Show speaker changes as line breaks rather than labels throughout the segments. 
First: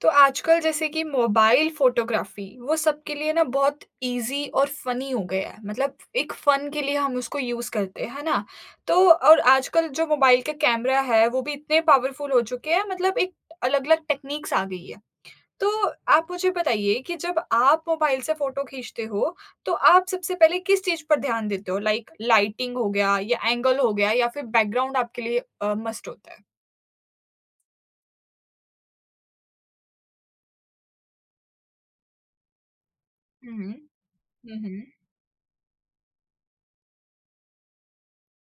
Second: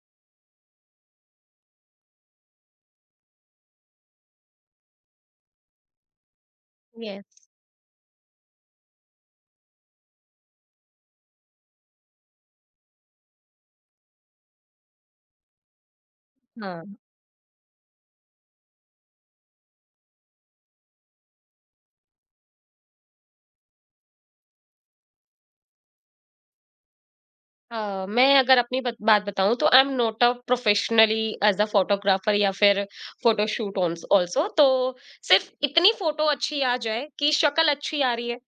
तो आजकल जैसे कि मोबाइल फोटोग्राफी वो सबके लिए ना बहुत इजी और फनी हो गया है मतलब एक फन के लिए हम उसको
यस।
यूज करते हैं है ना तो और आजकल जो मोबाइल के कैमरा है वो भी इतने पावरफुल हो चुके हैं मतलब एक अलग अलग टेक्निक्स आ गई है तो आप मुझे
हाँ।
बताइए कि जब आप मोबाइल से फोटो खींचते हो तो आप सबसे पहले किस चीज पर ध्यान देते हो लाइक लाइटिंग हो गया या एंगल हो गया या फिर बैकग्राउंड आपके लिए मस्ट होता है
मैं अगर अपनी बात बताऊं तो I am not a professionally as a photographer या फिर
हम्म
फोटोशूट ऑल्सो। तो
हम्म
सिर्फ इतनी फोटो अच्छी आ जाए कि शक्ल अच्छी आ रही है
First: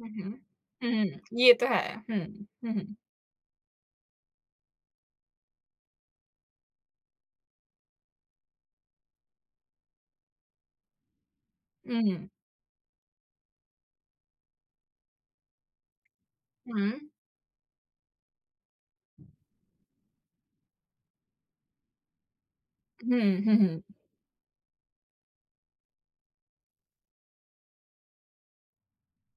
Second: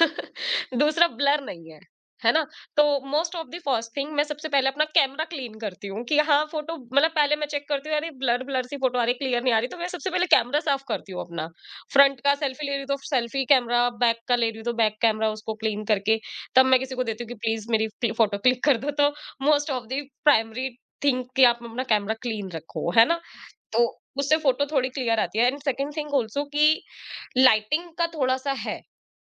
हुँ, हुँ।
दूसरा
हुँ,
ब्लर
ये तो
नहीं है,
है। हुँ,
है ना।
हुँ,
तो
हुँ।
Most of the first thing, मैं सबसे पहले अपना कैमरा क्लीन करती हूँ कि हाँ फोटो मतलब पहले मैं चेक करती हूँ अरे ब्लर ब्लर सी फोटो आ रही, क्लियर नहीं आ रही, तो मैं सबसे पहले कैमरा साफ करती हूँ अपना। फ्रंट
हुँ,
का सेल्फी ले रही हूँ तो सेल्फी कैमरा, बैक का ले रही हूँ तो बैक कैमरा, उसको क्लीन करके तब मैं
हुँ।
किसी को देती हूँ कि प्लीज़ मेरी क्लि फ़ोटो क्लिक कर दो। तो most of the primary thing कि आप अपना कैमरा क्लीन रखो, है
हुँ,
ना?
हुँ, हुँ, हुँ।
तो उससे फ़ोटो थोड़ी क्लियर आती है। एंड सेकंड थिंग आल्सो कि लाइटिंग का थोड़ा-सा है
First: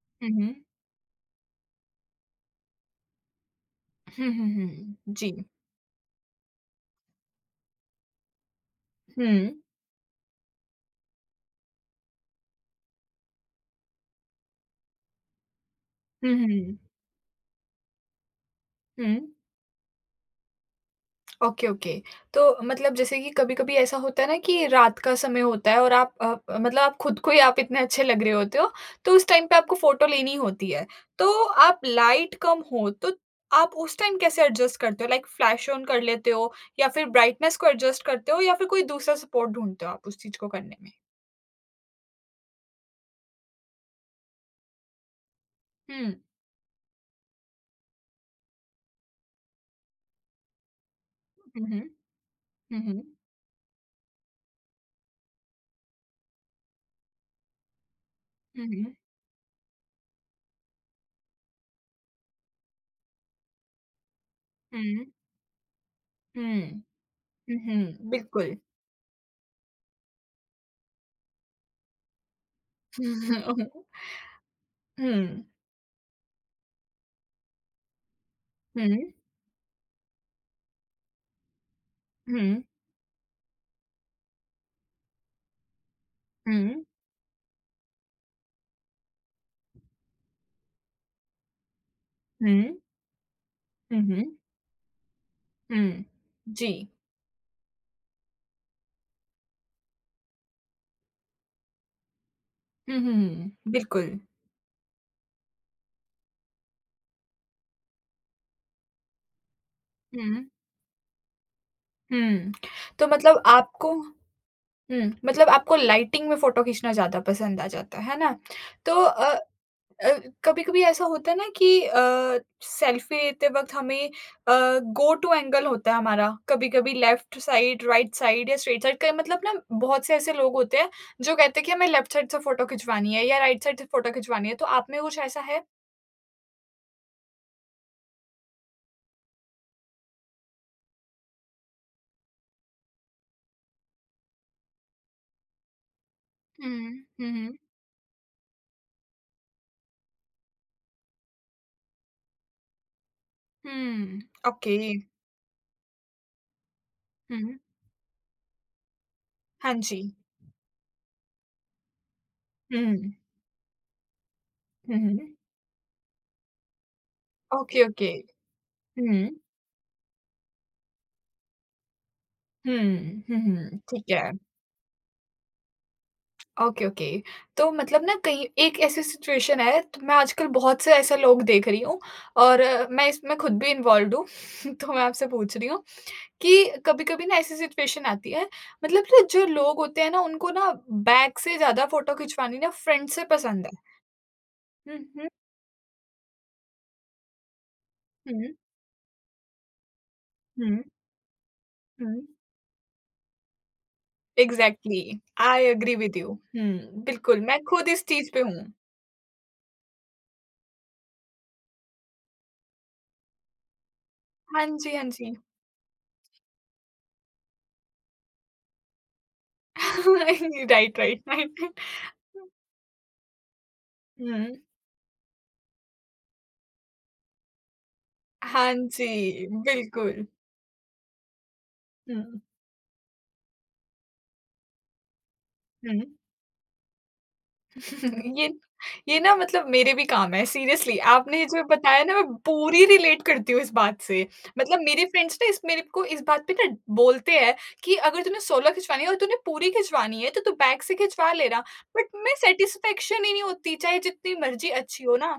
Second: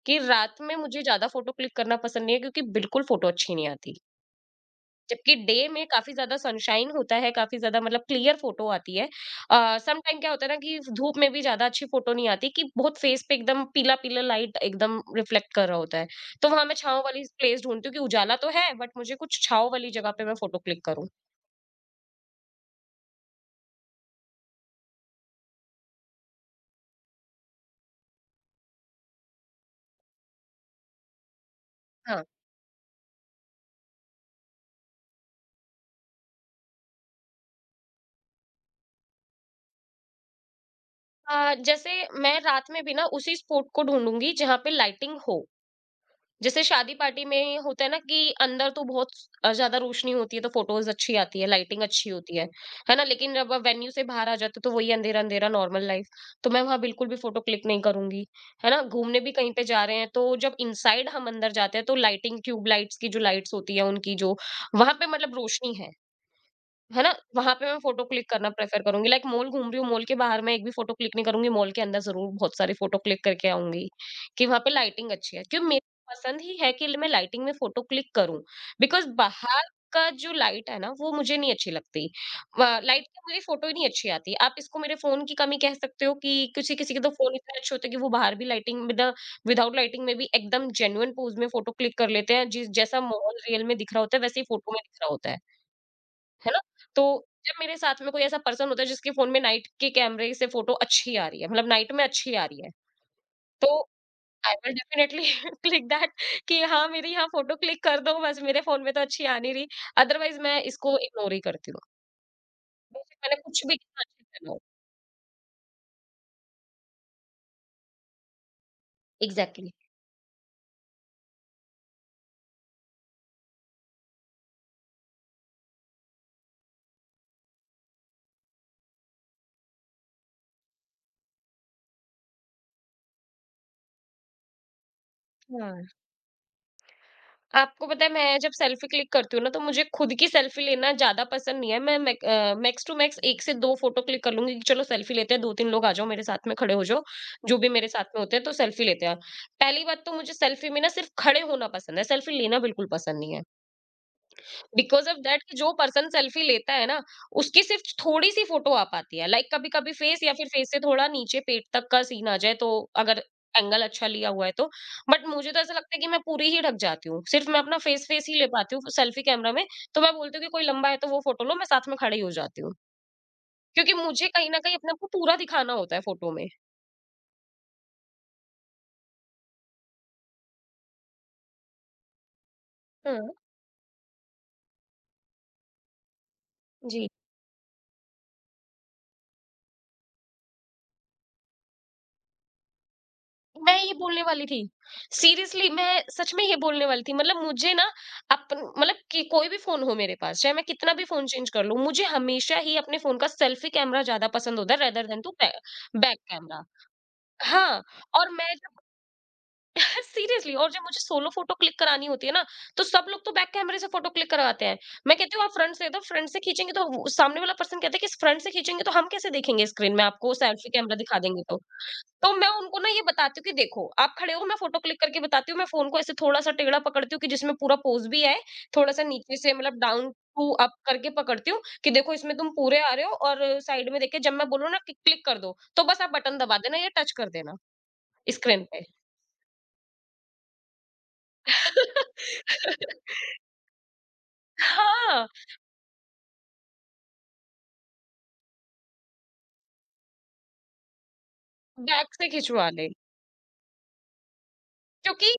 कि
हुँ, हुँ।
रात में मुझे ज़्यादा फ़ोटो क्लिक करना पसंद नहीं है क्योंकि बिल्कुल फ़ोटो अच्छी नहीं आती।
हुँ, हुँ, हुँ। जी।
जबकि डे में काफ़ी ज़्यादा सनशाइन होता है, काफ़ी ज़्यादा मतलब क्लियर फ़ोटो आती है।
हुँ।
सम टाइम क्या होता है ना कि धूप में भी ज़्यादा अच्छी फ़ोटो नहीं आती कि बहुत फेस पे एकदम पीला-पीला लाइट एकदम रिफ्लेक्ट कर रहा होता है।
हुँ,
तो वहाँ मैं
हुँ,
छाँव वाली प्लेस ढूँढती हूँ कि उजाला तो है बट
हुँ।
मुझे कुछ छाँव वाली जगह पे मैं फ़ोटो क्लिक करूँ।
Okay, okay. तो मतलब जैसे कि कभी-कभी ऐसा होता है ना कि रात का समय होता है और आप मतलब आप खुद को ही आप इतने अच्छे लग रहे होते हो, तो उस टाइम पे आपको फ़ोटो लेनी होती है। तो आप
हाँ।
लाइट कम हो, तो आप उस टाइम कैसे एडजस्ट करते हो? लाइक फ्लैश ऑन कर लेते हो या फिर ब्राइटनेस को एडजस्ट करते हो या फिर कोई दूसरा सपोर्ट ढूँढते हो आप उस चीज़ को करने में?
जैसे मैं रात में भी ना उसी स्पॉट को ढूँढूँगी जहाँ पे लाइटिंग हो।
हुँ।
जैसे शादी पार्टी में होता है ना कि अंदर तो बहुत ज्यादा रोशनी होती है तो फोटोज अच्छी आती है,
हुँ, हुँ।
लाइटिंग अच्छी होती है
हुँ,
है
हुँ।
ना। लेकिन जब आप वेन्यू से बाहर आ जाते हो, तो वही अंधेरा अंधेरा नॉर्मल लाइफ, तो मैं वहां बिल्कुल भी फोटो क्लिक नहीं करूंगी।
हुँ,
है ना,
हुँ।
घूमने भी कहीं पे जा रहे हैं तो जब इनसाइड हम अंदर जाते हैं तो लाइटिंग ट्यूब लाइट्स की जो लाइट्स होती है उनकी जो
हुँ,
वहां
हुँ।
पे मतलब रोशनी है ना? वहाँ
हुँ,
पे मैं
हुँ,
फ़ोटो क्लिक करना
बिल्कुल।
प्रेफ़र करूँगी। लाइक मॉल घूम रही हूँ, मॉल के बाहर मैं एक भी फ़ोटो क्लिक नहीं करूँगी। मॉल के अंदर ज़रूर बहुत सारी फ़ोटो
हुँ,
क्लिक
हुँ,
करके
हुँ,
आऊँगी कि वहाँ पे लाइटिंग अच्छी है।
हुँ,
क्यों, मेरी पसंद ही है कि मैं लाइटिंग में फ़ोटो क्लिक करूँ। बिकॉज़ बाहर का जो लाइट है ना, वो मुझे नहीं अच्छी लगती।
हुँ,
व लाइट की मेरी फ़ोटो ही नहीं अच्छी आती। आप इसको मेरे फ़ोन की कमी कह सकते हो कि
हुँ,
किसी-किसी के तो फ़ोन इतने अच्छे होते हैं कि वो बाहर भी लाइटिंग विदाउट लाइटिंग में भी एकदम जेन्युइन पोज़ में फ़ोटो क्लिक कर लेते हैं। जिस जैसा माहौल रियल में दिख रहा होता है,
हुँ,
वैसे ही फ़ोटो में दिख रहा होता है।
हुँ।
है ना?
जी।
तो जब मेरे साथ में कोई ऐसा पर्सन होता है जिसके फ़ोन में नाइट के कैमरे से फ़ोटो अच्छी आ रही है, मतलब नाइट में अच्छी आ रही है,
हुँ, हुँ, हुँ,
तो
बिल्कुल।
I will definitely click that कि हाँ, मेरी यहाँ फ़ोटो क्लिक कर दो, बस मेरे फ़ोन में तो अच्छी आ नहीं रही, अदरवाइज़
हुँ,
मैं इसको इग्नोर ही करती हूँ।
हुँ। तो
बेशक मैंने
मतलब
कुछ भी
आपको
कितना अच्छा करा हो।
हुँ, मतलब आपको लाइटिंग में फ़ोटो खींचना ज़्यादा पसंद आ जाता है ना? तो
एग्ज़ैक्टली।
कभी कभी ऐसा होता है ना कि सेल्फी लेते वक्त हमें गो टू एंगल होता है हमारा कभी कभी लेफ्ट साइड राइट साइड या स्ट्रेट साइड का मतलब ना बहुत से ऐसे लोग होते हैं जो कहते हैं कि हमें लेफ्ट साइड से फोटो खिंचवानी है या राइट साइड से फोटो खिंचवानी है तो आप में कुछ ऐसा है
हाँ। आपको पता है मैं जब सेल्फी क्लिक करती हूँ ना तो मुझे खुद की सेल्फी लेना ज्यादा पसंद नहीं है। मैं मैक्स टू मैक्स एक से दो फोटो क्लिक कर लूंगी कि चलो सेल्फी लेते हैं, दो तीन लोग आ जाओ मेरे साथ में, खड़े हो
हम्म
जाओ
हम्म
जो भी मेरे साथ में होते हैं तो सेल्फी लेते हैं। पहली बात तो मुझे सेल्फी में ना सिर्फ खड़े होना पसंद है, सेल्फी लेना बिल्कुल पसंद नहीं है
hmm okay
because of that कि जो पर्सन सेल्फी लेता है ना,
हम्म
उसकी सिर्फ थोड़ी सी फोटो आ पाती है। लाइक
हाँ
कभी-कभी
जी
फेस या फिर फेस से थोड़ा नीचे पेट तक का सीन आ जाए, तो
हम्म
अगर एंगल अच्छा लिया हुआ है तो। बट
हम्म
मुझे तो ऐसा लगता है कि मैं पूरी ही ढक जाती हूँ। सिर्फ मैं अपना
ओके
फेस
ओके
फेस ही ले पाती हूँ सेल्फी
हम्म
कैमरा में। तो मैं बोलती हूँ कि कोई लंबा है तो वो फोटो लो, मैं साथ में खड़ी हो जाती हूँ। क्योंकि
ठीक
मुझे
है
कहीं न कहीं अपने आप को पूरा दिखाना होता है फोटो में।
Okay, okay. तो मतलब ना कहीं एक ऐसी सिचुएशन है तो मैं आजकल बहुत से ऐसे लोग देख रही हूँ और मैं
हाँ।
इसमें खुद भी इन्वॉल्व्ड हूँ। तो मैं आपसे पूछ रही हूँ कि
जी।
कभी-कभी ना ऐसी सिचुएशन आती है मतलब ना जो लोग होते हैं ना उनको ना बैक से ज़्यादा फ़ोटो खिंचवानी ना फ्रंट से पसंद
मैं
है।
ये बोलने वाली थी।
हुँ, हुँ,
सीरियसली मैं सच में ये बोलने वाली थी। मतलब मुझे ना
हुँ,
अपन मतलब कि कोई भी फ़ोन हो मेरे पास, चाहे मैं
हुँ,
कितना भी फ़ोन चेंज कर लूँ, मुझे
हुँ।
हमेशा ही अपने फ़ोन का सेल्फी कैमरा ज़्यादा पसंद होता है
exactly.
Rather than to by
I agree with
back
you.
Camera.
हुँ, बिल्कुल मैं
हाँ,
खुद इस
और
चीज़ पे
मैं
हूँ।
जब सीरियसली, और जब मुझे सोलो फ़ोटो क्लिक करानी होती है ना, तो सब लोग तो बैक कैमरे से फ़ोटो क्लिक करवाते
हाँ
हैं।
जी, हाँ
मैं
जी।
कहती हूँ, "आप फ्रंट से दो, फ्रंट से खींचेंगे तो वो", सामने वाला पर्सन कहता है कि "फ्रंट से खींचेंगे तो हम कैसे देखेंगे स्क्रीन में आपको, सेल्फी
राइट,
कैमरा
राइट,
दिखा
राइट,
देंगे तो।"
राइट।
तो मैं उनको ना ये बताती हूँ कि देखो आप खड़े हो,
हुँ।
मैं फोटो क्लिक करके बताती हूँ। मैं फोन को ऐसे थोड़ा सा टेढ़ा पकड़ती हूँ कि जिसमें पूरा पोज भी आए,
हाँ
थोड़ा सा
जी,
नीचे से मतलब डाउन
बिल्कुल।
टू अप करके पकड़ती हूँ कि देखो
हुँ,
इसमें
हुँ।
तुम पूरे आ रहे हो, और साइड में देखे जब मैं बोलूँ ना कि क्लिक कर दो तो बस आप बटन दबा देना या टच कर देना
ये
स्क्रीन पे।
ये ना मतलब मेरे भी काम है सीरियसली आपने जो बताया ना मैं पूरी रिलेट करती हूँ इस बात से। मतलब मेरे
हाँ,
फ्रेंड्स ना इस मेरे को इस बात पे ना बोलते हैं कि अगर तूने 16 खिंचवानी है और तूने पूरी खिंचवानी है तो तू बैक से खिंचवा लेना। बट
बैक से
मैं
खिंचवा ले,
सैटिस्फैक्शन ही नहीं होती चाहे जितनी मर्ज़ी अच्छी हो ना।
क्योंकि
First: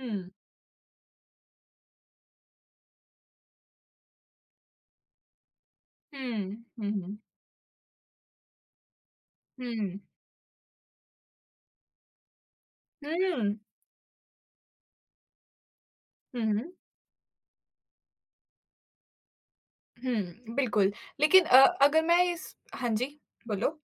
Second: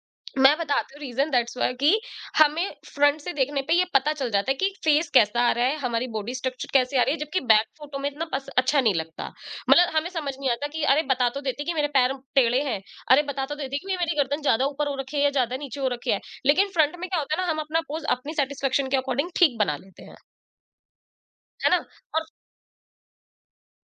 हुँ,
मैं बताती हूँ रीजन दैट्स व्हाई कि हमें फ्रंट से देखने पे ये पता चल जाता है कि फेस कैसा आ रहा है, हमारी बॉडी
हुँ,
स्ट्रक्चर
हुँ,
कैसी आ रही है,
हुँ,
जबकि बैक फोटो में इतना अच्छा नहीं लगता। मतलब
हुँ,
हमें समझ नहीं आता कि अरे बता तो देती कि मेरे पैर टेढ़े हैं, अरे बता तो
हुँ,
देती कि ये मेरी गर्दन ज्यादा ऊपर हो रखी है या ज्यादा नीचे हो रखी है।
हुँ,
लेकिन फ्रंट में क्या होता है ना, हम अपना पोज अपनी सेटिस्फेक्शन के अकॉर्डिंग ठीक बना लेते हैं,
हुँ, बिल्कुल। लेकिन
है ना।
अगर मैं
और
इस हाँ जी, बोलो।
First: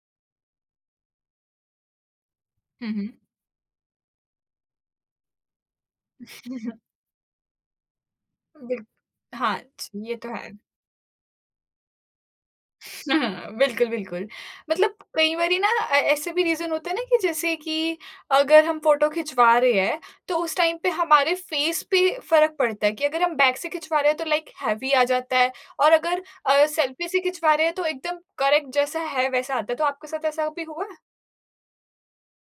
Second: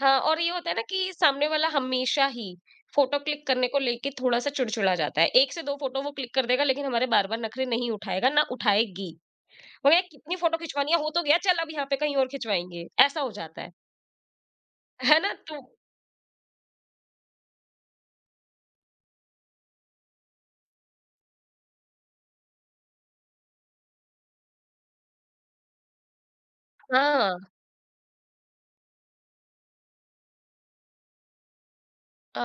हाँ, और ये होता है ना कि सामने वाला हमेशा ही
हुँ, हुँ।
फोटो क्लिक करने को लेके थोड़ा-सा चिड़चिड़ा जाता है। 1 से 2 फोटो वो क्लिक कर देगा लेकिन हमारे बार-बार नखरे नहीं उठाएगा, ना
बिल
उठाएगी।
हाँ,
बोलेगा
ये तो
कितनी
है।
फोटो खिंचवानी है, हो तो गया चल अब यहाँ पे कहीं और खिंचवाएँगे, ऐसा हो
हाँ,
जाता है।
बिल्कुल, बिल्कुल। मतलब
है ना?
कई बारी
तो
ना ऐसे भी रीज़न होता है ना कि जैसे कि अगर हम फ़ोटो खिंचवा रहे हैं, तो उस टाइम पे हमारे फ़ेस पे फ़र्क पड़ता है कि अगर हम बैक से खिंचवा रहे हैं तो लाइक हेवी आ जाता है और अगर सेल्फ़ी से
हाँ।
खिंचवा रहे हैं तो एकदम करेक्ट जैसा है वैसा आता है। तो आपके साथ ऐसा भी हुआ है?
अ,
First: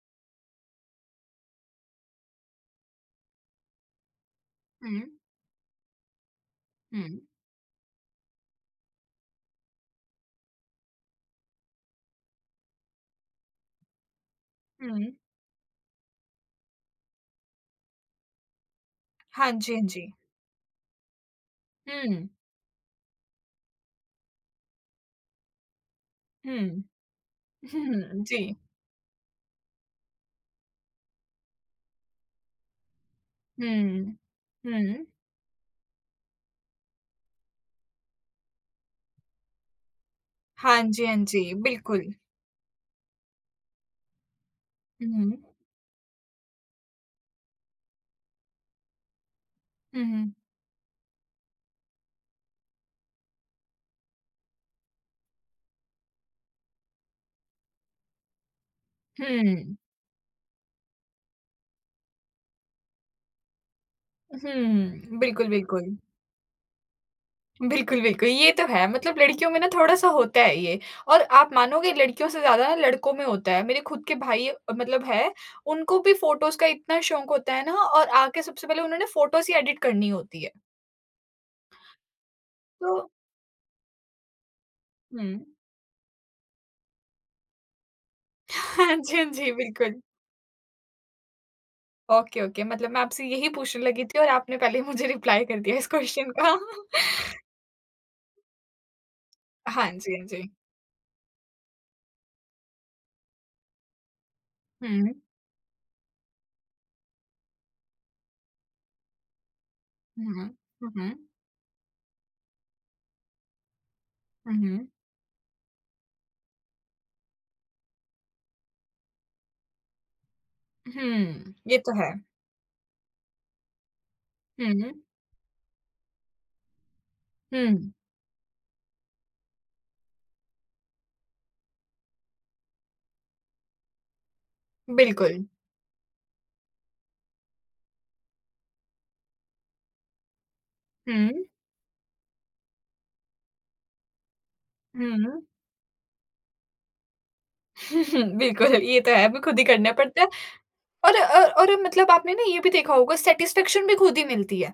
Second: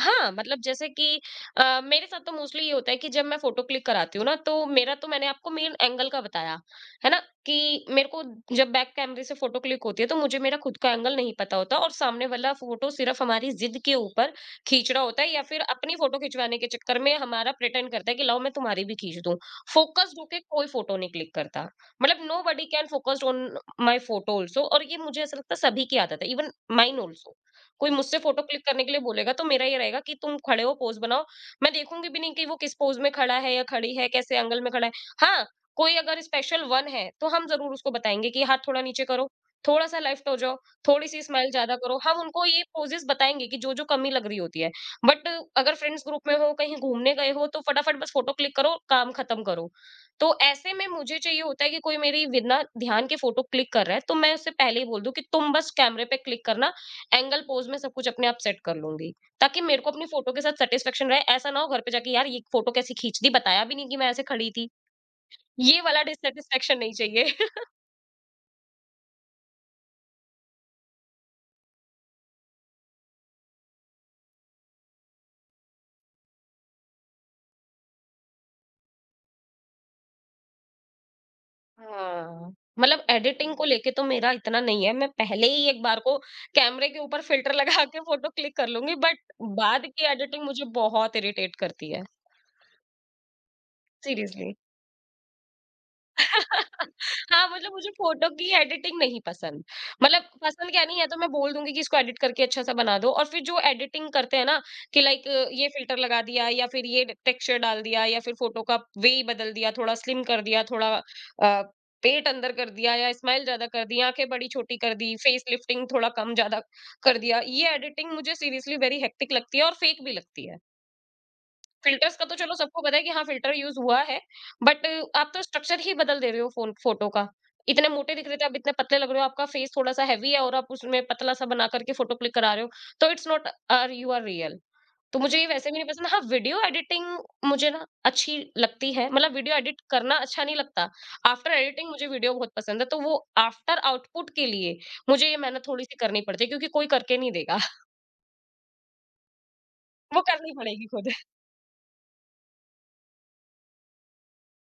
हाँ, मतलब जैसे कि मेरे साथ तो मोस्टली ये होता है कि जब मैं फ़ोटो क्लिक कराती हूँ ना, तो मेरा
हुँ,
तो मैंने आपको मेन एंगल का बताया,
हुँ,
है ना? कि मेरे को जब बैक कैमरे से फ़ोटो क्लिक होती है, तो मुझे मेरा खुद का एंगल नहीं पता होता और सामने वाला फ़ोटो सिर्फ़ हमारी ज़िद के ऊपर खींच रहा
हुँ।
होता है या फिर अपनी फ़ोटो खिंचवाने के चक्कर में हमारा प्रिटेंड करता है कि लाओ मैं तुम्हारी भी खींच दूँ।
हाँ जी, हाँ जी।
फ़ोकस्ड होके कोई फ़ोटो नहीं क्लिक करता। मतलब
हुँ,
nobody can focused on my photo also, और ये मुझे ऐसा लगता है सभी की आदत है, इवन
हुँ,
माइन ऑल्सो। कोई मुझसे
हुँ,
फोटो
जी।
क्लिक करने के लिए बोलेगा तो मेरा ये रहेगा कि तुम खड़े हो, पोज बनाओ। मैं देखूंगी भी नहीं कि वो किस पोज में खड़ा है या खड़ी
हुँ,
है, कैसे एंगल में खड़ा है।
हुँ।
हाँ, कोई अगर स्पेशल वन है तो हम जरूर उसको बताएंगे कि हाथ थोड़ा नीचे करो, थोड़ा सा लेफ्ट हो जाओ,
हाँ
थोड़ी
जी, हाँ
सी स्माइल
जी,
ज्यादा करो,
बिल्कुल।
हम उनको ये पोजेस बताएंगे कि जो जो कमी लग रही होती है। बट
हुँ,
अगर फ्रेंड्स ग्रुप में हो, कहीं घूमने गए हो, तो फटाफट बस फोटो क्लिक करो, काम खत्म करो।
हुँ,
तो
हुँ,
ऐसे में मुझे चाहिए होता है कि कोई मेरी बिना ध्यान के फोटो क्लिक कर रहा है तो मैं उससे पहले ही बोल दूं कि तुम बस कैमरे पे क्लिक करना, एंगल, पोज़ मैं सब कुछ अपने आप सेट कर लूँगी, ताकि
हुँ।
मेरे को अपनी फ़ोटो के साथ सैटिस्फैक्शन रहे। ऐसा ना हो घर पे जाके यार ये फ़ोटो कैसी खींच दी, बताया भी नहीं कि मैं ऐसे खड़ी थी।
हुँ, बिल्कुल,
ये
बिल्कुल।
वाला डिससैटिस्फैक्शन नहीं चाहिए।
बिल्कुल, बिल्कुल, ये तो है मतलब लड़कियों में ना थोड़ा-सा होता है ये और आप मानोगे लड़कियों से ज़्यादा ना लड़कों में होता है। मेरे खुद के भाई मतलब है, उनको भी फ़ोटोज़ का इतना शौक होता है ना और आके सबसे पहले उन्होंने फ़ोटोज़ ही एडिट करनी होती है।
हाँ।
तो
मतलब एडिटिंग को लेके तो मेरा इतना नहीं है, मैं
हुँ।
पहले ही एक बार को कैमरे के ऊपर फ़िल्टर लगा के फ़ोटो क्लिक कर लूँगी,
हाँ जी,
बट
हाँ जी,
बाद
बिल्कुल।
की एडिटिंग मुझे बहुत इरिटेट करती है,
ओके, ओके मतलब मैं आपसे यही पूछने लगी थी और
सीरियसली।
आपने पहले ही मुझे रिप्लाई कर दिया इस क्वेश्चन का।
हाँ, मतलब मुझे फ़ोटो की एडिटिंग नहीं पसंद।
हाँ जी,
मतलब
हाँ जी।
पसंद क्या नहीं, या तो मैं बोल दूँगी कि इसको एडिट करके अच्छा-सा बना दो, और फिर जो एडिटिंग करते हैं ना कि
हुँ,
लाइक ये फ़िल्टर लगा दिया या फिर ये टेक्सचर डाल दिया या फिर फ़ोटो का वे ही बदल दिया, थोड़ा स्लिम
हुँ,
कर
हुँ,
दिया, थोड़ा
हुँ,
अ, पेट अंदर कर दिया या स्माइल ज़्यादा कर दी, आँखें
हुँ,
बड़ी-छोटी
हुँ,
कर दी, फेस लिफ्टिंग थोड़ा कम-ज़्यादा कर दिया। ये एडिटिंग मुझे सीरियसली वेरी हेक्टिक लगती है और फ़ेक भी लगती है।
हुँ, ये तो है।
फिल्टर्स का तो चलो सबको पता है कि हाँ फिल्टर यूज हुआ है, बट
हुँ,
आप तो स्ट्रक्चर ही बदल दे रहे हो फोन फोटो का, इतने
हुँ।
मोटे दिख रहे थे आप इतने पतले लग रहे हो। आपका फेस थोड़ा सा हैवी है और आप उसमें पतला सा बना करके फोटो क्लिक करा रहे हो, तो it's not are you are real. तो
बिल्कुल।
मुझे ये वैसे भी नहीं पसंद। हाँ, वीडियो एडिटिंग मुझे ना अच्छी लगती है, मतलब वीडियो एडिट करना अच्छा नहीं लगता।
हुँ,
आफ्टर एडिटिंग मुझे वीडियो बहुत पसंद है, तो वो आफ्टर आउटपुट के लिए मुझे ये
हुँ।
मेहनत थोड़ी सी करनी पड़ती है, क्योंकि कोई करके नहीं देगा।
बिल्कुल, ये तो है, हमें खुद ही करना
वो
पड़ता है
करनी पड़ेगी खुद।
और और मतलब आपने ना ये भी देखा होगा सैटिस्फैक्शन भी खुद ही मिलती है।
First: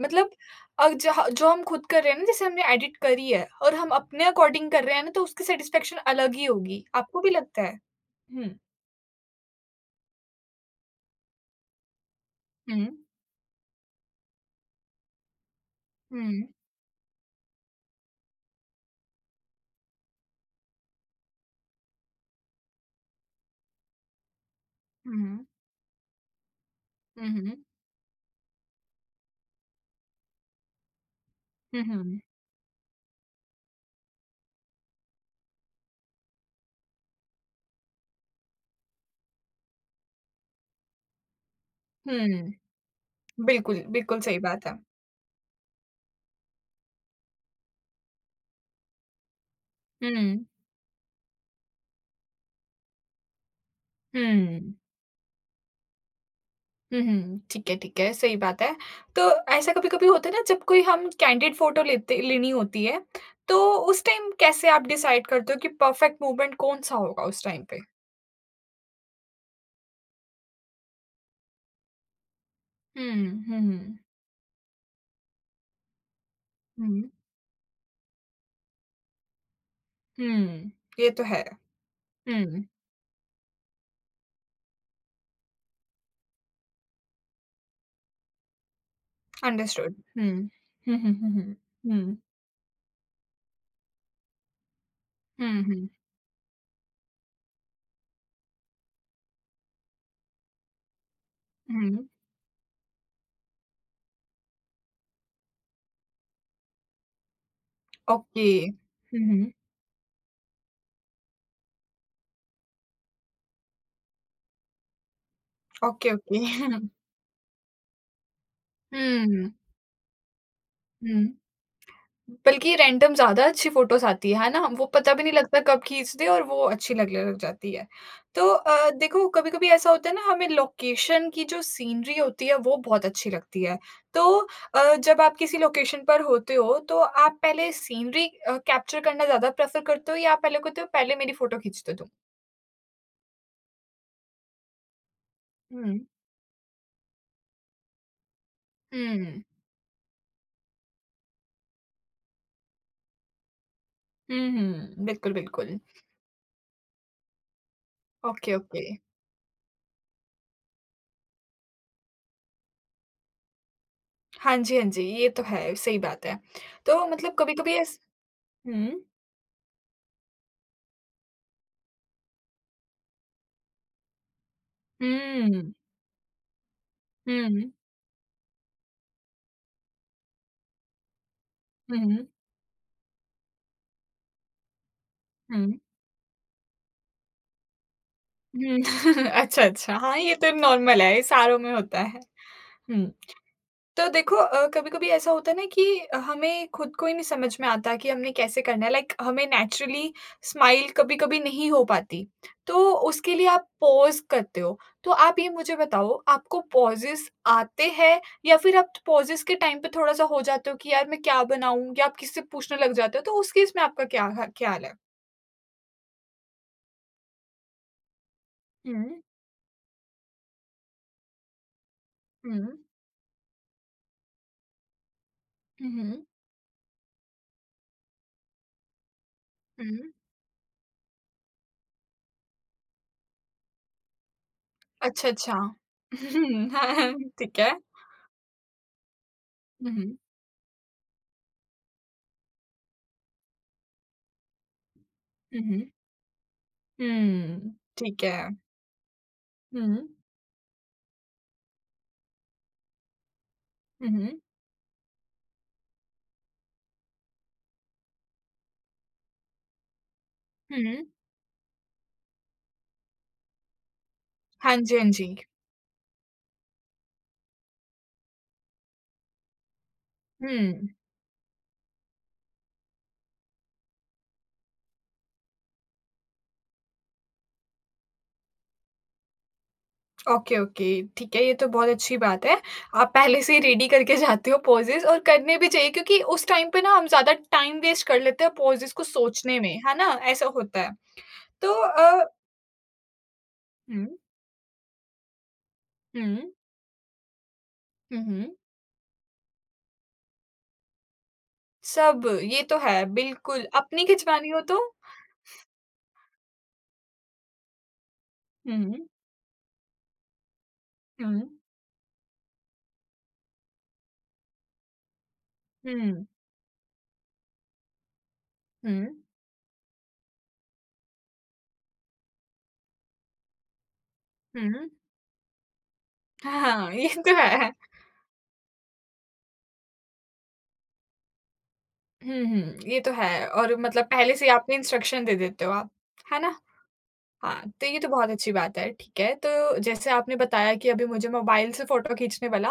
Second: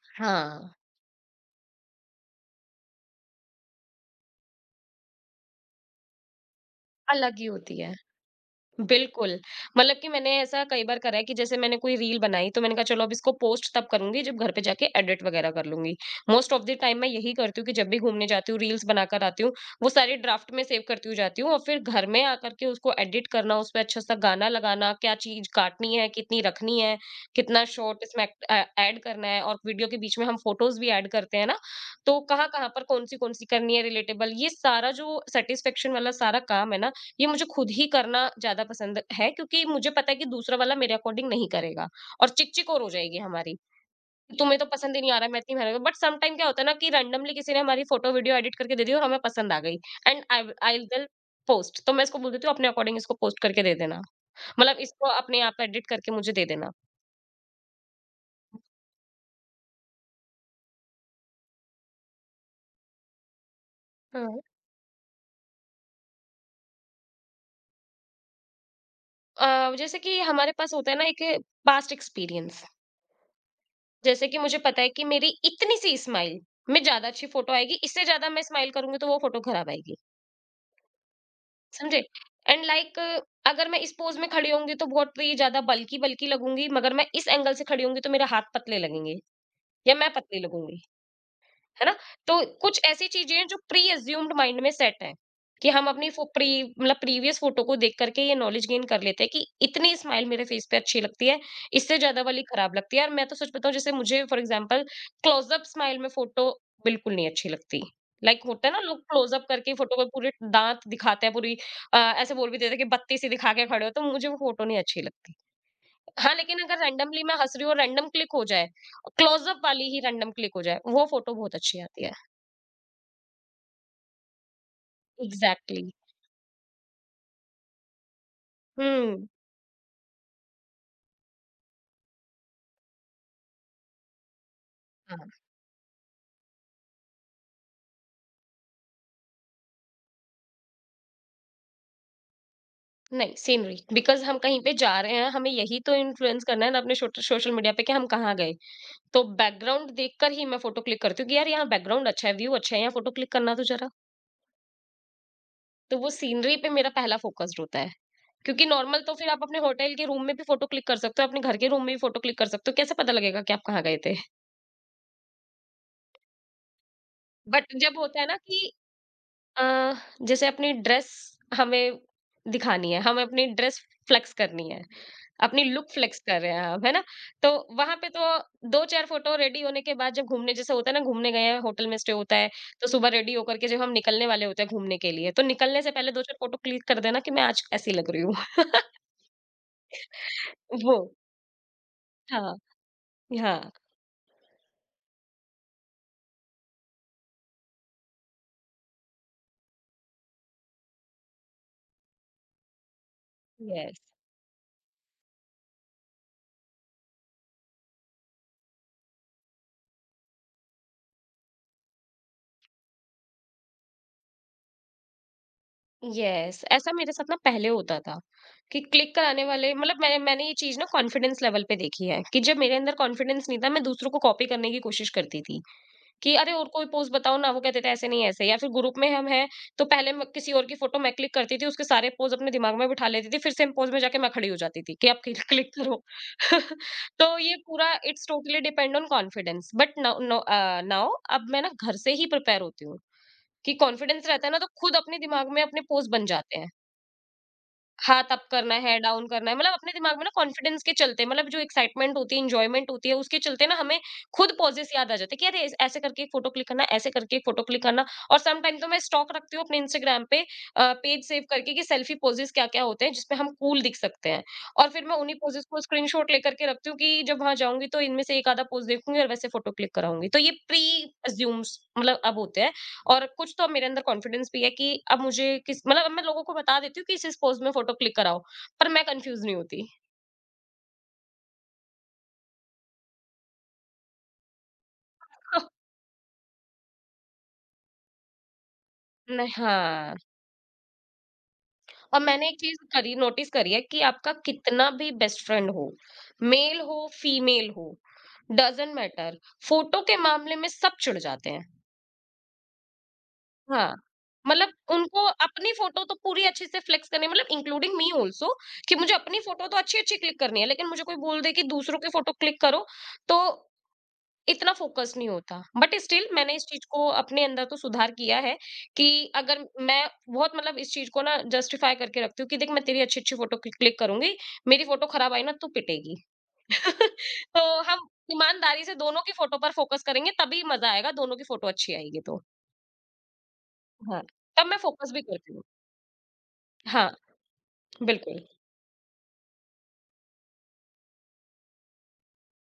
मतलब
हाँ,
जहाँ जो हम खुद कर रहे हैं ना, जैसे हमने एडिट करी है और हम अपने अकॉर्डिंग कर रहे हैं ना, तो उसकी सैटिस्फैक्शन अलग ही होगी। आपको भी
अलग ही
लगता है?
होती है।
हुँ,
बिल्कुल, मतलब कि मैंने ऐसा कई बार करा है कि जैसे मैंने कोई रील बनाई तो मैंने
हुँ,
कहा चलो अब इसको पोस्ट तब करूँगी जब घर पे जाके एडिट वगैरह कर लूँगी।
हुँ,
मोस्ट ऑफ द टाइम मैं यही करती हूँ कि जब भी घूमने जाती हूँ रील्स बनाकर आती हूँ, वो सारी ड्राफ्ट में सेव करती हुँ जाती हूँ और फिर घर में आकर के उसको एडिट करना, उस पे अच्छा-सा गाना लगाना, क्या
हुँ,
चीज़ काटनी है, कितनी रखनी है,
हुँ, हुँ,
कितना शॉट इसमें ऐड करना है। और वीडियो के बीच में हम फ़ोटोज़ भी ऐड करते हैं ना, तो
हुँ,
कहाँ-कहाँ पर कौन-सी, कौन-सी करनी है रिलेटेबल, ये सारा जो सैटिस्फैक्शन वाला सारा काम है ना, ये मुझे खुद ही करना ज्यादा पसंद है, क्योंकि मुझे पता है कि दूसरा वाला मेरे अकॉर्डिंग नहीं करेगा
हुँ,
और
हुँ,
चिक चिक और हो जाएगी हमारी।
बिल्कुल, बिल्कुल सही
तुम्हें तो
बात है।
पसंद ही नहीं आ रहा मैं इतनी मेहनत। बट सम टाइम क्या होता है ना कि रैंडमली किसी ने हमारी फोटो वीडियो एडिट करके दे दी और हमें पसंद आ गई and
hmm,
I will post, तो मैं इसको बोल देती हूँ अपने अकॉर्डिंग इसको पोस्ट करके दे देना, मतलब
हुँ।
इसको अपने आप एडिट करके मुझे दे देना।
हुँ, हुँ। ठीक है, सही बात है। तो ऐसा कभी-कभी होता है ना जब कोई हम कैंडिड फ़ोटो लेते लेनी होती है, तो उस टाइम
हाँ।
कैसे आप डिसाइड करते हो कि परफ़ेक्ट मूवमेंट कौन-सा होगा उस टाइम पे?
जैसे कि हमारे पास होता है ना एक पास्ट एक्सपीरियंस।
हुँ, हुँ, हुँ।
जैसे कि मुझे पता है कि मेरी इतनी सी स्माइल में ज्यादा
हुँ,
अच्छी फोटो आएगी, इससे ज्यादा मैं स्माइल करूंगी तो वो फोटो खराब आएगी।
हुँ, ये तो है।
समझे? एंड
हुँ,
लाइक, अगर मैं इस पोज़ में खड़ी होंगी तो बहुत ही ज़्यादा बल्की बल्की लगूँगी, मगर मैं इस एंगल से खड़ी होंगी तो मेरे हाथ पतले लगेंगे
अंडरस्टूड।
या मैं
हुँ।
पतली लगूँगी।
हुँ, हुँ, हुँ,
है
हुँ।
ना?
हुँ।
तो कुछ ऐसी चीज़ें हैं जो प्री अज्यूम्ड माइंड में सेट हैं,
हुँ,
कि हम
हुँ।
अपनी फो प्री मतलब प्रीवियस फ़ोटो को देख कर के ये नॉलेज गेन कर लेते हैं कि इतनी स्माइल मेरे फ़ेस पे अच्छी लगती है, इससे
हुँ,
ज़्यादा वाली खराब लगती है। और मैं तो सच बताऊँ, जैसे मुझे for example close up smile में फ़ोटो बिल्कुल नहीं अच्छी लगती। Like
okay.
like होता है ना, लोग
हुँ,
क्लोज़ अप
हुँ।
करके फ़ोटो में पूरे दाँत दिखाते हैं पूरी ऐसे बोल भी देते हैं कि बत्ती सी दिखा के खड़े हो, तो मुझे वो फ़ोटो नहीं अच्छी लगती।
ओके,
हाँ,
ओके।
लेकिन अगर रैंडमली मैं हँस रही हूँ और रैंडम क्लिक हो जाए, क्लोज़
हुँ,
अप वाली ही रैंडम क्लिक हो जाए, वो
हुँ।
फ़ोटो बहुत अच्छी आती है।
बल्कि रैंडम ज़्यादा अच्छी फ़ोटोज़ आती है ना? वो पता भी नहीं लगता कब
एग्जैक्टली।
खींच दे और वो अच्छी लगने लग जाती है। तो
हम्म।
देखो कभी-कभी ऐसा होता है ना हमें लोकेशन की जो सीनरी होती है वो बहुत अच्छी लगती है। तो जब
हाँ,
आप किसी लोकेशन पर होते हो तो आप पहले सीनरी कैप्चर करना ज़्यादा प्रेफ़र करते हो या आप पहले कहते हो पहले मेरी फ़ोटो खींच दो तुम?
नहीं सीनरी, बिकॉज हम कहीं पे जा रहे हैं, हमें यही तो
हुँ।
इन्फ्लुएंस करना है ना अपने सोशल मीडिया पे कि हम कहाँ गए। तो
हुँ।
बैकग्राउंड देखकर ही मैं फोटो क्लिक करती हूँ कि यार यहाँ बैकग्राउंड अच्छा है, व्यू अच्छा है, यहाँ फोटो क्लिक करना तो जरा।
हुँ, हुँ। बिल्कुल, बिल्कुल।
तो वो सीनरी पे मेरा पहला फोकस्ड होता है,
ओके,
क्योंकि
ओके।
नॉर्मल तो फिर आप अपने होटल के रूम में भी फोटो क्लिक कर सकते हो, अपने घर के रूम में भी फोटो क्लिक कर सकते हो, कैसे पता लगेगा कि आप कहाँ गए थे।
हाँ जी, हाँ जी। ये तो है, सही बात है। तो मतलब
बट
कभी-कभी
जब
ऐस
होता है ना कि
हुँ।
अ, जैसे अपनी ड्रेस हमें दिखानी है, हमें अपनी ड्रेस फ्लेक्स करनी है, अपनी
हुँ।
लुक फ्लेक्स कर रहे हैं हम, है ना?
हुँ,
तो
हुँ।
वहाँ पे तो 2-4 फोटो रेडी होने के बाद, जब घूमने जैसे होता है ना, घूमने गए हैं, होटल में
हुँ,
स्टे
हुँ।
होता है, तो सुबह रेडी होकर के जब हम निकलने वाले होते हैं घूमने के लिए, तो
हुँ।
निकलने से पहले 2-4 फोटो क्लिक कर देना कि मैं आज ऐसी लग रही हूँ।
हुँ। अच्छा, अच्छा। हाँ, ये तो
वो।
नॉर्मल है, ये सारों में होता है।
हाँ,
हुँ।
हाँ,
तो देखो कभी-कभी ऐसा होता है ना कि हमें खुद को ही नहीं समझ में आता कि हमने कैसे करना है, लाइक हमें नेचुरली स्माइल कभी-कभी नहीं हो पाती, तो उसके लिए आप
यस।
पॉज़ करते हो। तो आप ये मुझे बताओ, आपको पॉज़ेज़ आते हैं या फिर आप पॉज़ेज़ के टाइम पे थोड़ा-सा हो जाते हो कि यार मैं क्या बनाऊँ या आप किसी से पूछने लग जाते हो, तो उस केस में आपका क्या ह ख्याल है?
यस, ऐसा मेरे साथ ना पहले होता था कि क्लिक
हुँ।
कराने वाले, मतलब मैंने ये चीज ना कॉन्फिडेंस लेवल पे देखी है कि जब
हुँ।
मेरे अंदर कॉन्फिडेंस नहीं था मैं दूसरों को कॉपी करने की कोशिश करती थी
हुँ, हुँ।
कि अरे और कोई पोस्ट बताओ ना, वो कहते थे ऐसे नहीं ऐसे, या फिर ग्रुप में हम हैं तो पहले
हुँ।
मैं किसी और की फोटो मैं क्लिक करती थी, उसके सारे पोज अपने दिमाग में बिठा लेती थी, फिर सेम पोज में जाके मैं खड़ी हो जाती थी कि आप
अच्छा, अच्छा।
क्लिक करो।
हाँ, हाँ,
तो ये
ठीक है।
पूरा it's totally depend on confidence,
hmm,
but
hmm.
Now now अब मैं ना घर से ही प्रिपेयर होती हूँ कि कॉन्फिडेंस रहता है ना, तो खुद अपने दिमाग में
हुँ,
अपने
हुँ।
पोज बन जाते हैं।
हुँ,
हाथ
ठीक
अप
है।
करना है, डाउन करना है, मतलब अपने
हुँ,
दिमाग में ना कॉन्फिडेंस के चलते, मतलब जो एक्साइटमेंट होती है, एन्जॉयमेंट होती है उसके चलते ना हमें
हुँ, हुँ,
खुद पोजेस याद आ जाते हैं कि अरे ऐसे करके एक फोटो क्लिक करना, ऐसे करके एक फोटो क्लिक करना। और सम टाइम तो मैं स्टॉक रखती हूँ अपने इंस्टाग्राम पे,
हुँ।
पेज सेव करके कि सेल्फी पोजेस क्या-क्या होते हैं जिसमें हम कूल दिख सकते हैं।
हाँ
और
जी,
फिर
हाँ
मैं
जी।
उन्हीं पोजेस को स्क्रीनशॉट लेकर के रखती हूँ कि जब वहाँ जाऊँगी तो इनमें से एक आधा पोज देखूँगी और वैसे फोटो क्लिक कराऊँगी। तो ये
हुँ,
प्री-अज़्यूम्स मतलब अब होते हैं। और कुछ तो अब मेरे अंदर कॉन्फिडेंस भी है कि अब मुझे किस मतलब अब मैं लोगों को बता देती हूँ कि इस पोज़ में फोटो क्लिक कराओ, पर मैं कन्फ्यूज़ नहीं होती।
ओके, ओके, ठीक है, ये तो बहुत अच्छी बात है। आप पहले से ही रेडी करके जाते हो पॉजेज़ और करने भी चाहिए क्योंकि उस टाइम पे ना हम ज़्यादा टाइम वेस्ट कर लेते हैं पॉजेज़ को
नहीं,
सोचने में, है ना?
हाँ,
ऐसा होता है। तो
और मैंने एक चीज़ करी नोटिस करी है कि
हुँ,
आपका कितना भी बेस्ट फ्रेंड हो,
हुँ,
मेल हो, फीमेल हो,
hmm, hmm,
doesn't matter, photo के मामले में सब चिढ़ जाते हैं।
सब ये तो है बिल्कुल,
हाँ,
अपनी खिंचवानी हो
मतलब
तो
उनको अपनी फोटो तो पूरी अच्छे से फ्लेक्स करनी है, मतलब इंक्लूडिंग मी आल्सो,
हुँ,
कि
हुँ,
मुझे अपनी फोटो तो अच्छी-अच्छी क्लिक करनी है, लेकिन मुझे कोई बोल दे कि दूसरों की फोटो क्लिक करो, तो इतना फोकस नहीं होता। बट
हुँ,
स्टिल मैंने इस चीज को अपने अंदर तो सुधार किया है
हुँ,
कि अगर मैं बहुत मतलब इस चीज को ना जस्टिफाई करके रखती हूँ कि देख मैं तेरी अच्छी अच्छी फोटो क्लिक करूंगी, मेरी
हुँ।
फोटो खराब आई ना तू पिटेगी।
हाँ, ये तो है।
तो हम ईमानदारी से दोनों की फोटो पर फोकस करेंगे, तभी मजा आएगा, दोनों की फोटो अच्छी आएगी, तो
हुँ, हुँ, ये तो है और मतलब
हाँ
पहले से ही
तब
आपने
मैं फोकस भी
इंस्ट्रक्शन दे
करती हूँ।
देते हो आप, है ना?
हाँ,
हाँ, तो ये तो बहुत
बिल्कुल।
अच्छी बात है, ठीक है। तो जैसे आपने बताया कि अभी मुझे मोबाइल से फ़ोटो खींचने वाला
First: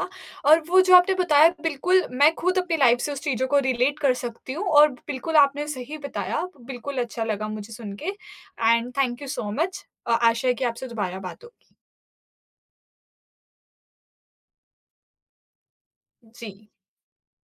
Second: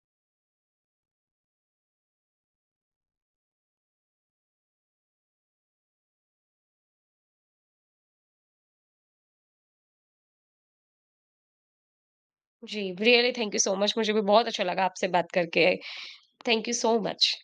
और वो जो आपने बताया बिल्कुल मैं खुद अपनी लाइफ़ से उस चीज़ों को रिलेट कर सकती हूँ और बिल्कुल आपने सही बताया, बिल्कुल अच्छा लगा मुझे सुन के and thank you so much. आशा है कि आपसे दोबारा बात होगी।
जी, really thank you so much, मुझे भी बहुत अच्छा लगा आपसे बात करके।
जी।
Thank you so much.